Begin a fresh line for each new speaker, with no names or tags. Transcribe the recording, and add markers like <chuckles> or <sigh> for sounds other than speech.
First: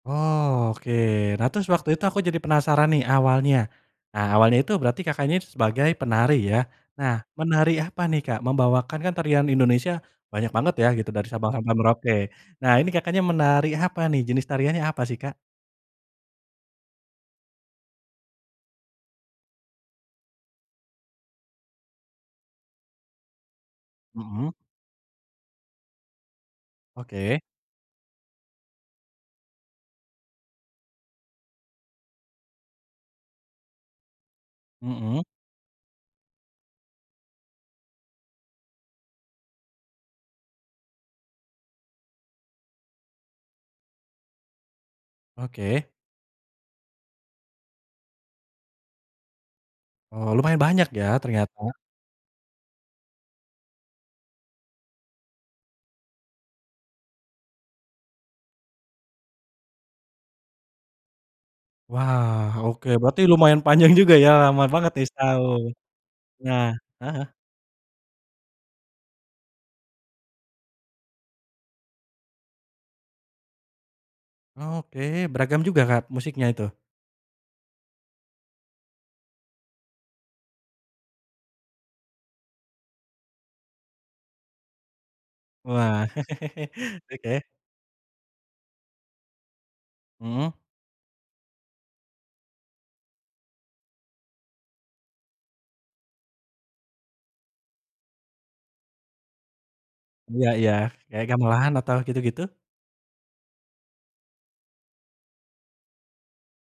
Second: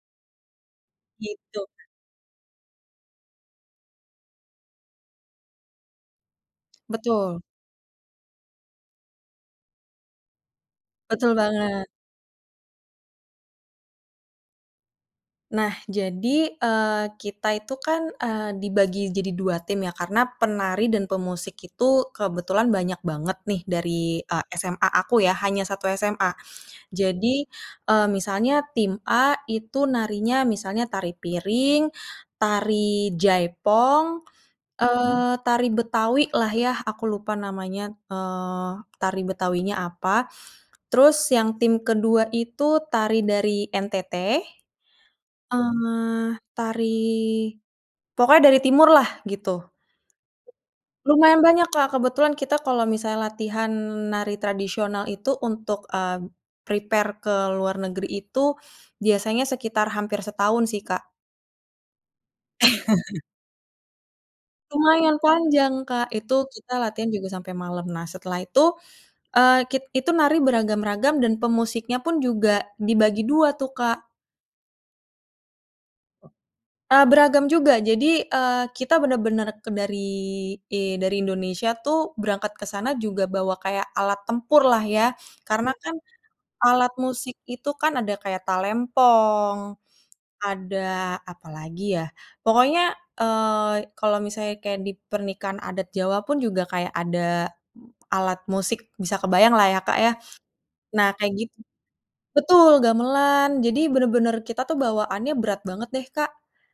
Oh, oke, nah
Gitu.
terus waktu itu aku jadi penasaran nih awalnya, eee, awalnya itu berarti Kakaknya sebagai penari ya? Nah,
Betul.
menari apa nih, Kak? Membawakan kan tarian Indonesia banyak banget ya gitu dari
Betul
Sabang sampai
banget.
Merauke. Nah ini Kakaknya menari apa nih, jenis tariannya apa sih, Kak?
Nah, jadi, eee, kita itu kan, eee, dibagi jadi 2 tim ya karena penari dan pemusik itu kebetulan banyak banget nih dari, eee,
Mmm.
SMA aku ya, hanya 1 SMA.
Oke.
Jadi, eee, misalnya tim A itu narinya misalnya tari piring, tari jaipong,
Mmm.
eee, tari Betawi-lah yah aku lupa namanya, eee, tari Betawi-nya apa, terus yang tim ke-2 itu tari dari NTT.
Oke.
Eee, tari pokoknya dari timurlah gitu.
Oh, lumayan banyak ya
Lumayan banyak,
ternyata.
Kak, kebetulan kita kalau misalnya latihan nari tradisional itu untuk ab prepare ke luar negeri itu, biasanya sekitar hampir setahun sih, Kak.
Wah, oke, berarti
<chuckles>
lumayan panjang juga ya, lama banget nih
Lumayan
setahun.
panjang, Kak, itu
Nah
kita latihan
heeh.
juga sampai malam. Nah setelah itu, eee, kit itu nari beragam-ragam dan pemusiknya pun juga dibagi dua tuh, Kak.
Oh, oke, beragam juga, Kak, musiknya itu?
Eee, beragam juga, jadi, eee, kita bener-bener ke dari i dari Indonesia tuh berangkat ke sana juga bawa kayak alat tempurlah ya. Karena kan
Wah.
alat
<chuckles>
musik
Oke.
itu kan ada kayak talempong,
Mmm.
ada apalagi ya, pokoknya, eee, kalau misalnya kayak di pernikahan adat Jawa pun juga kayak ada alat musik, bisa kebayanglah ya, Kak, ya.
Iya iya,
Nah
kayak
kaya gitu.
gamelan atau gitu-gitu?
Betul gamelan, jadi bener-bener kita tuh bawaannya berat banget deh, Kak